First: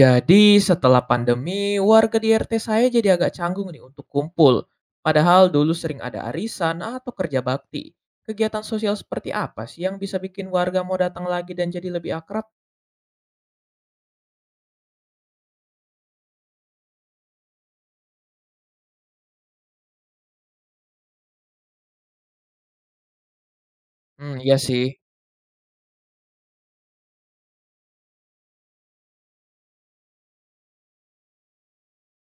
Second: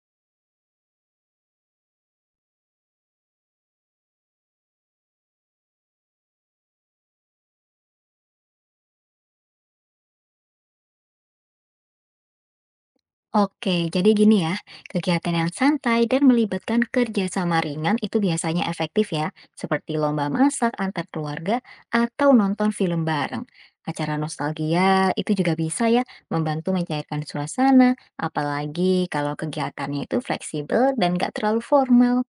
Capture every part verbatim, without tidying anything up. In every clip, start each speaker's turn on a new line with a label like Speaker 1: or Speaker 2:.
Speaker 1: Jadi setelah pandemi, warga di R T saya jadi agak canggung nih untuk kumpul. Padahal dulu sering ada arisan atau kerja bakti. Kegiatan sosial seperti apa sih yang bisa bikin warga mau datang lagi dan jadi lebih akrab?
Speaker 2: Oke, jadi gini ya, kegiatan yang santai dan melibatkan kerjasama ringan itu biasanya efektif ya, seperti lomba masak antar keluarga atau nonton film bareng. Acara
Speaker 1: Hmm, iya sih.
Speaker 2: nostalgia itu juga bisa ya, membantu mencairkan suasana, apalagi kalau kegiatannya itu fleksibel dan gak terlalu formal.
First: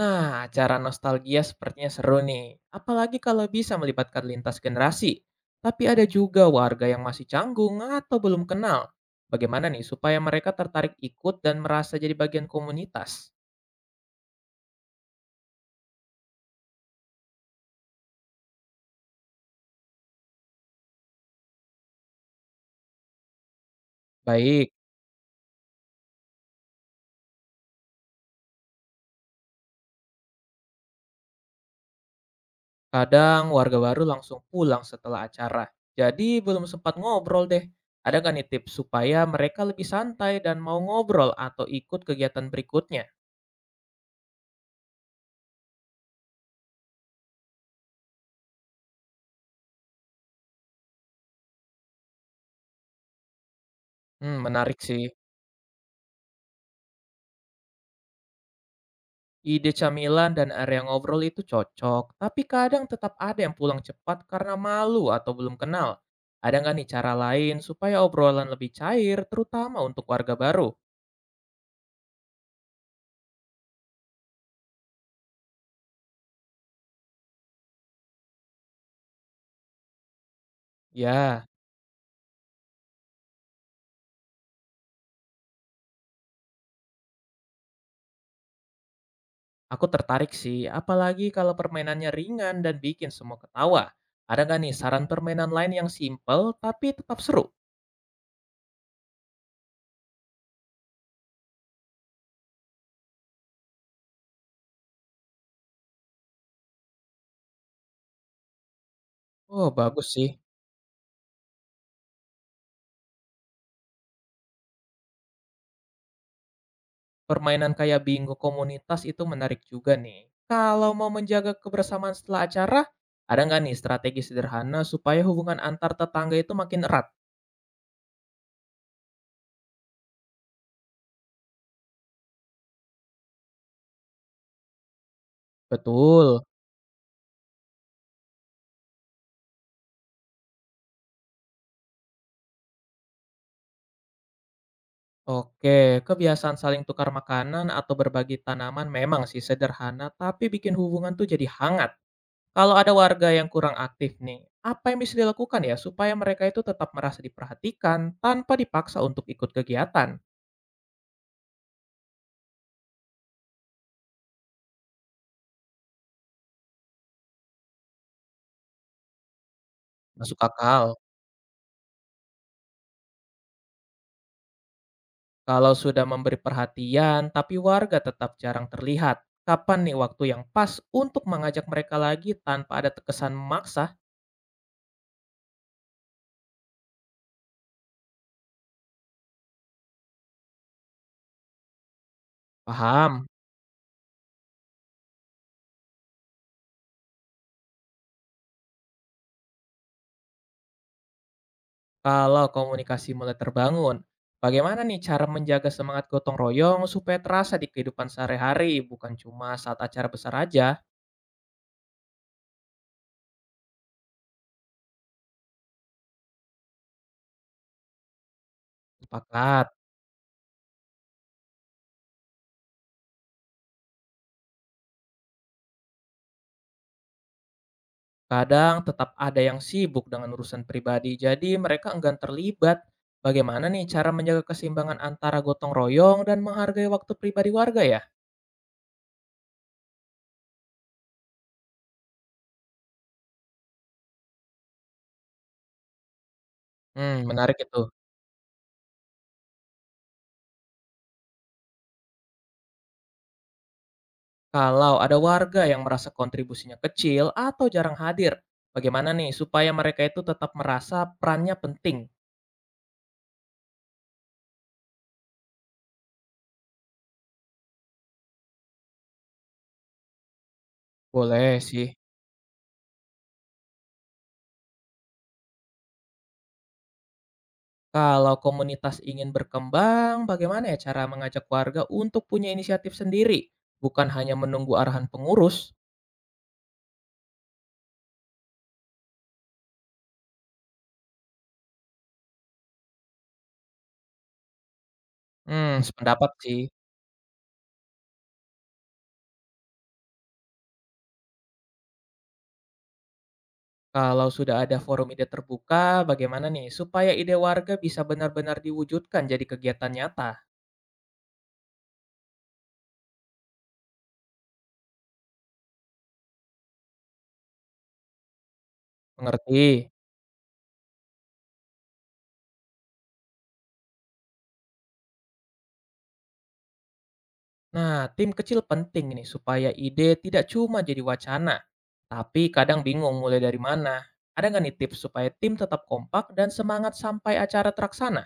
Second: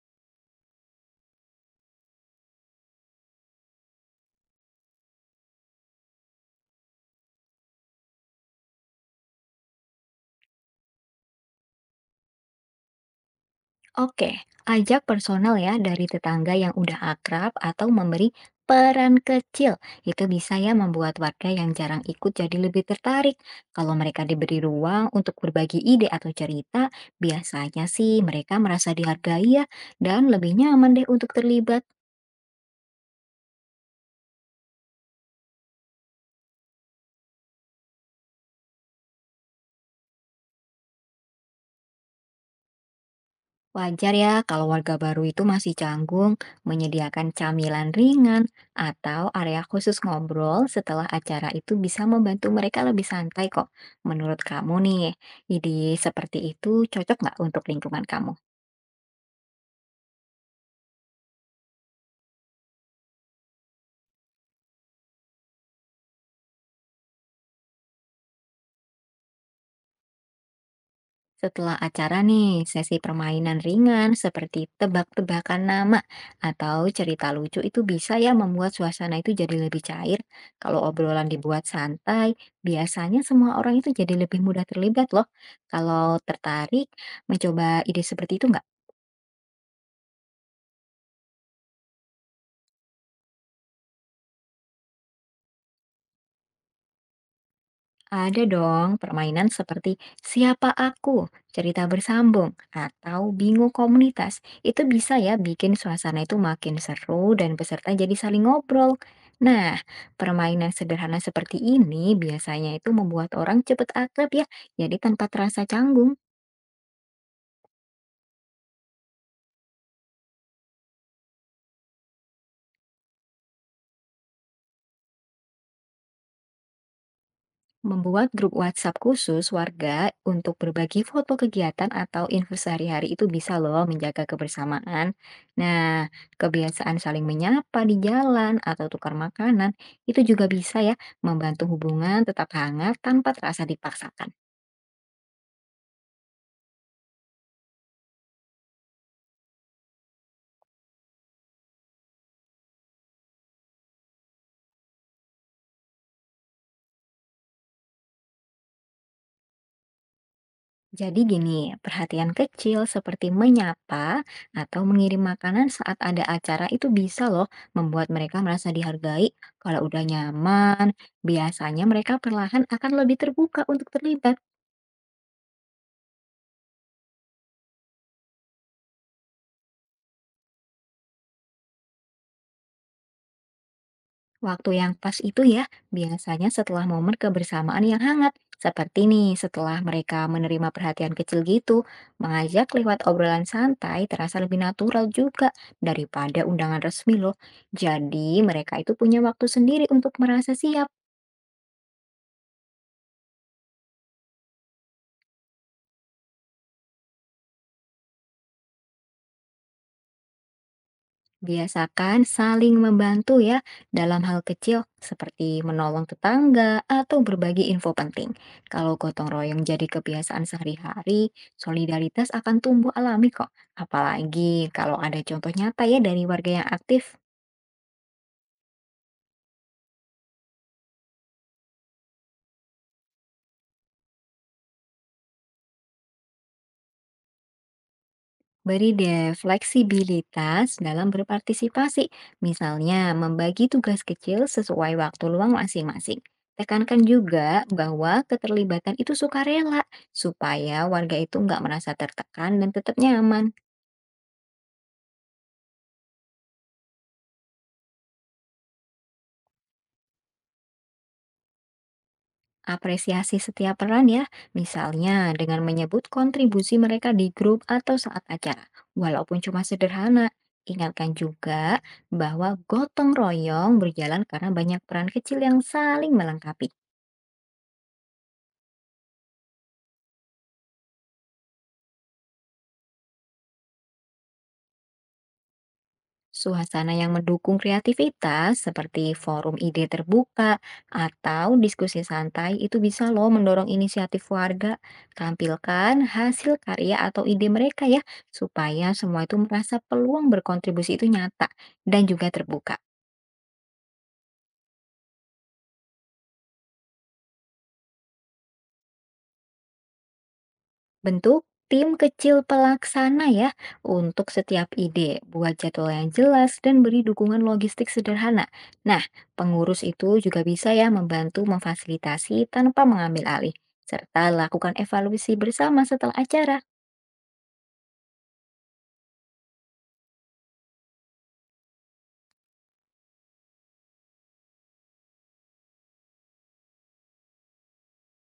Speaker 1: Nah, acara nostalgia sepertinya seru nih. Apalagi kalau bisa melibatkan lintas generasi. Tapi ada juga warga yang masih canggung atau belum kenal. Bagaimana nih supaya mereka tertarik ikut dan merasa jadi bagian komunitas?
Speaker 2: Oke, ajak personal ya dari tetangga yang udah akrab atau memberi peran kecil. Itu bisa ya membuat warga yang jarang ikut jadi lebih tertarik. Kalau mereka diberi
Speaker 1: Baik.
Speaker 2: ruang untuk berbagi ide atau cerita, biasanya sih mereka merasa dihargai ya dan lebih nyaman deh untuk terlibat.
Speaker 1: Kadang warga baru langsung pulang setelah acara. Jadi belum sempat ngobrol deh. Ada nggak nih tips supaya mereka lebih santai dan mau ngobrol atau ikut kegiatan berikutnya?
Speaker 2: Wajar ya kalau warga baru itu masih canggung, menyediakan camilan ringan atau area khusus ngobrol setelah acara itu bisa membantu mereka lebih santai kok.
Speaker 1: Hmm,
Speaker 2: Menurut kamu
Speaker 1: menarik sih.
Speaker 2: nih, ide seperti itu cocok nggak untuk lingkungan kamu?
Speaker 1: Ide camilan dan area ngobrol itu cocok, tapi kadang tetap ada yang pulang cepat karena malu atau belum kenal. Ada nggak nih cara lain supaya obrolan lebih cair, terutama untuk warga baru?
Speaker 2: Setelah acara nih, sesi permainan ringan seperti tebak-tebakan nama atau cerita lucu itu bisa ya membuat suasana itu jadi lebih cair. Kalau obrolan
Speaker 1: Ya.
Speaker 2: dibuat santai, biasanya semua orang itu jadi lebih mudah terlibat loh. Kalau tertarik, mencoba ide seperti itu nggak?
Speaker 1: Aku tertarik sih, apalagi kalau permainannya ringan dan bikin semua ketawa. Ada nggak nih saran permainan lain yang simple tapi tetap seru?
Speaker 2: Ada dong permainan seperti Siapa Aku, Cerita Bersambung, atau Bingo Komunitas. Itu bisa ya bikin suasana itu makin seru dan peserta jadi saling ngobrol.
Speaker 1: Oh,
Speaker 2: Nah,
Speaker 1: bagus sih.
Speaker 2: permainan sederhana seperti ini biasanya itu membuat orang cepet akrab ya, jadi tanpa terasa canggung.
Speaker 1: Permainan kayak bingo komunitas itu menarik juga nih. Kalau mau menjaga kebersamaan setelah acara, ada nggak nih strategi sederhana supaya hubungan antar tetangga itu makin erat?
Speaker 2: Membuat grup WhatsApp khusus warga untuk berbagi foto kegiatan atau info sehari-hari itu bisa loh menjaga kebersamaan. Nah,
Speaker 1: Betul.
Speaker 2: kebiasaan saling menyapa di jalan atau tukar makanan itu juga bisa ya membantu hubungan tetap hangat tanpa terasa dipaksakan.
Speaker 1: Oke, kebiasaan saling tukar makanan atau berbagi tanaman memang sih sederhana, tapi bikin hubungan tuh jadi hangat. Kalau ada warga yang kurang aktif nih, apa yang bisa dilakukan ya supaya mereka itu tetap merasa diperhatikan tanpa dipaksa untuk ikut kegiatan?
Speaker 2: Jadi gini, perhatian kecil seperti menyapa atau mengirim makanan saat ada acara itu bisa loh membuat mereka merasa dihargai. Kalau udah
Speaker 1: Masuk
Speaker 2: nyaman,
Speaker 1: akal.
Speaker 2: biasanya mereka perlahan akan lebih terbuka untuk terlibat.
Speaker 1: Kalau sudah memberi perhatian tapi warga tetap jarang terlihat, kapan nih waktu yang pas untuk mengajak mereka lagi tanpa ada terkesan memaksa?
Speaker 2: Waktu yang pas itu ya, biasanya setelah momen kebersamaan yang hangat. Seperti nih, setelah mereka menerima perhatian kecil gitu, mengajak lewat
Speaker 1: Paham.
Speaker 2: obrolan santai terasa lebih natural juga daripada undangan resmi loh. Jadi mereka itu punya waktu sendiri untuk merasa siap.
Speaker 1: Kalau komunikasi mulai terbangun, bagaimana nih cara menjaga semangat gotong royong supaya terasa di kehidupan sehari-hari, bukan cuma saat acara besar aja?
Speaker 2: Biasakan saling membantu ya dalam hal kecil seperti menolong tetangga atau berbagi info penting. Kalau gotong royong
Speaker 1: Sepakat.
Speaker 2: jadi kebiasaan sehari-hari, solidaritas akan tumbuh alami kok. Apalagi kalau ada contoh nyata ya dari warga yang aktif.
Speaker 1: Kadang tetap ada yang sibuk dengan urusan pribadi, jadi mereka enggan terlibat. Bagaimana nih cara menjaga keseimbangan antara gotong royong dan menghargai waktu pribadi warga ya?
Speaker 2: Beri deh fleksibilitas dalam berpartisipasi, misalnya membagi tugas kecil sesuai waktu luang masing-masing. Tekankan
Speaker 1: Hmm, menarik
Speaker 2: juga
Speaker 1: itu.
Speaker 2: bahwa keterlibatan itu sukarela, supaya warga itu nggak merasa tertekan dan tetap nyaman.
Speaker 1: Kalau ada warga yang merasa kontribusinya kecil atau jarang hadir, bagaimana nih supaya mereka itu tetap merasa perannya penting?
Speaker 2: Apresiasi setiap peran ya, misalnya dengan menyebut kontribusi mereka di grup atau saat acara, walaupun cuma sederhana. Ingatkan
Speaker 1: Boleh
Speaker 2: juga
Speaker 1: sih.
Speaker 2: bahwa gotong royong berjalan karena banyak peran kecil yang saling melengkapi.
Speaker 1: Kalau komunitas ingin berkembang, bagaimana ya cara mengajak warga untuk punya inisiatif sendiri, bukan hanya menunggu arahan pengurus?
Speaker 2: Suasana yang mendukung kreativitas seperti forum ide terbuka atau diskusi santai itu bisa loh mendorong inisiatif warga.
Speaker 1: Hmm,
Speaker 2: Tampilkan
Speaker 1: sependapat
Speaker 2: hasil
Speaker 1: sih.
Speaker 2: karya atau ide mereka ya, supaya semua itu merasa peluang berkontribusi itu nyata dan juga terbuka.
Speaker 1: Kalau sudah ada forum ide terbuka, bagaimana nih supaya ide warga bisa benar-benar diwujudkan jadi kegiatan nyata?
Speaker 2: Bentuk tim kecil pelaksana ya untuk setiap ide, buat jadwal yang jelas dan beri dukungan logistik sederhana. Nah,
Speaker 1: Mengerti?
Speaker 2: pengurus itu juga bisa ya membantu memfasilitasi tanpa mengambil alih, serta lakukan evaluasi bersama setelah acara.
Speaker 1: Nah, tim kecil penting nih supaya ide tidak cuma jadi wacana, tapi kadang bingung mulai dari mana. Ada nggak nih tips supaya tim tetap kompak dan semangat sampai acara terlaksana?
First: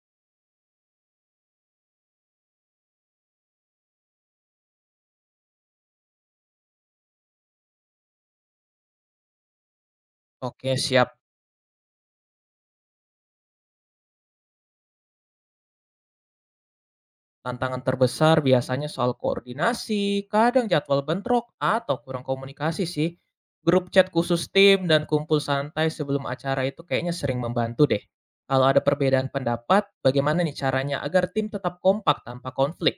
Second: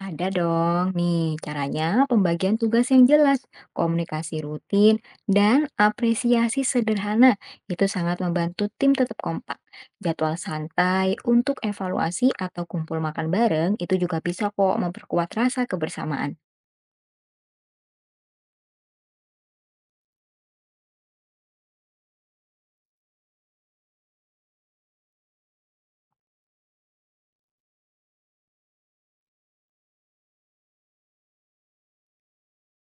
Speaker 2: Ada dong. Nih, caranya pembagian tugas yang jelas, komunikasi rutin, dan apresiasi sederhana itu sangat membantu tim tetap kompak. Jadwal
Speaker 1: Oke, siap.
Speaker 2: santai untuk evaluasi atau kumpul makan bareng itu juga bisa kok memperkuat rasa kebersamaan.
Speaker 1: Tantangan terbesar biasanya soal koordinasi, kadang jadwal bentrok, atau kurang komunikasi sih. Grup chat khusus tim dan kumpul santai sebelum acara itu kayaknya sering membantu deh. Kalau ada perbedaan pendapat, bagaimana nih caranya agar tim tetap kompak tanpa konflik?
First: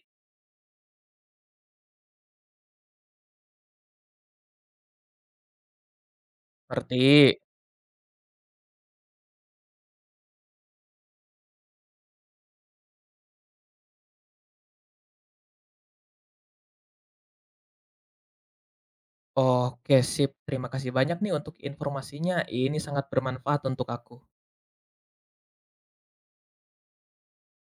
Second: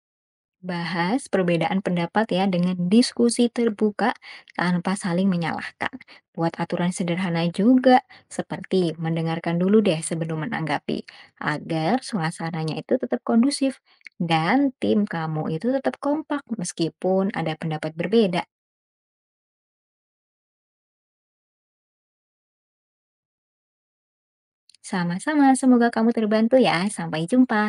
Speaker 2: Bahas perbedaan pendapat ya dengan diskusi terbuka tanpa saling menyalahkan. Buat aturan
Speaker 1: Ngerti?
Speaker 2: sederhana juga, seperti mendengarkan dulu deh sebelum menanggapi, agar suasananya itu tetap kondusif dan tim kamu itu tetap kompak meskipun ada pendapat berbeda.
Speaker 1: Oke, sip. Terima kasih banyak nih untuk informasinya. Ini sangat bermanfaat untuk aku.
Speaker 2: Sama-sama, semoga kamu terbantu ya. Sampai jumpa.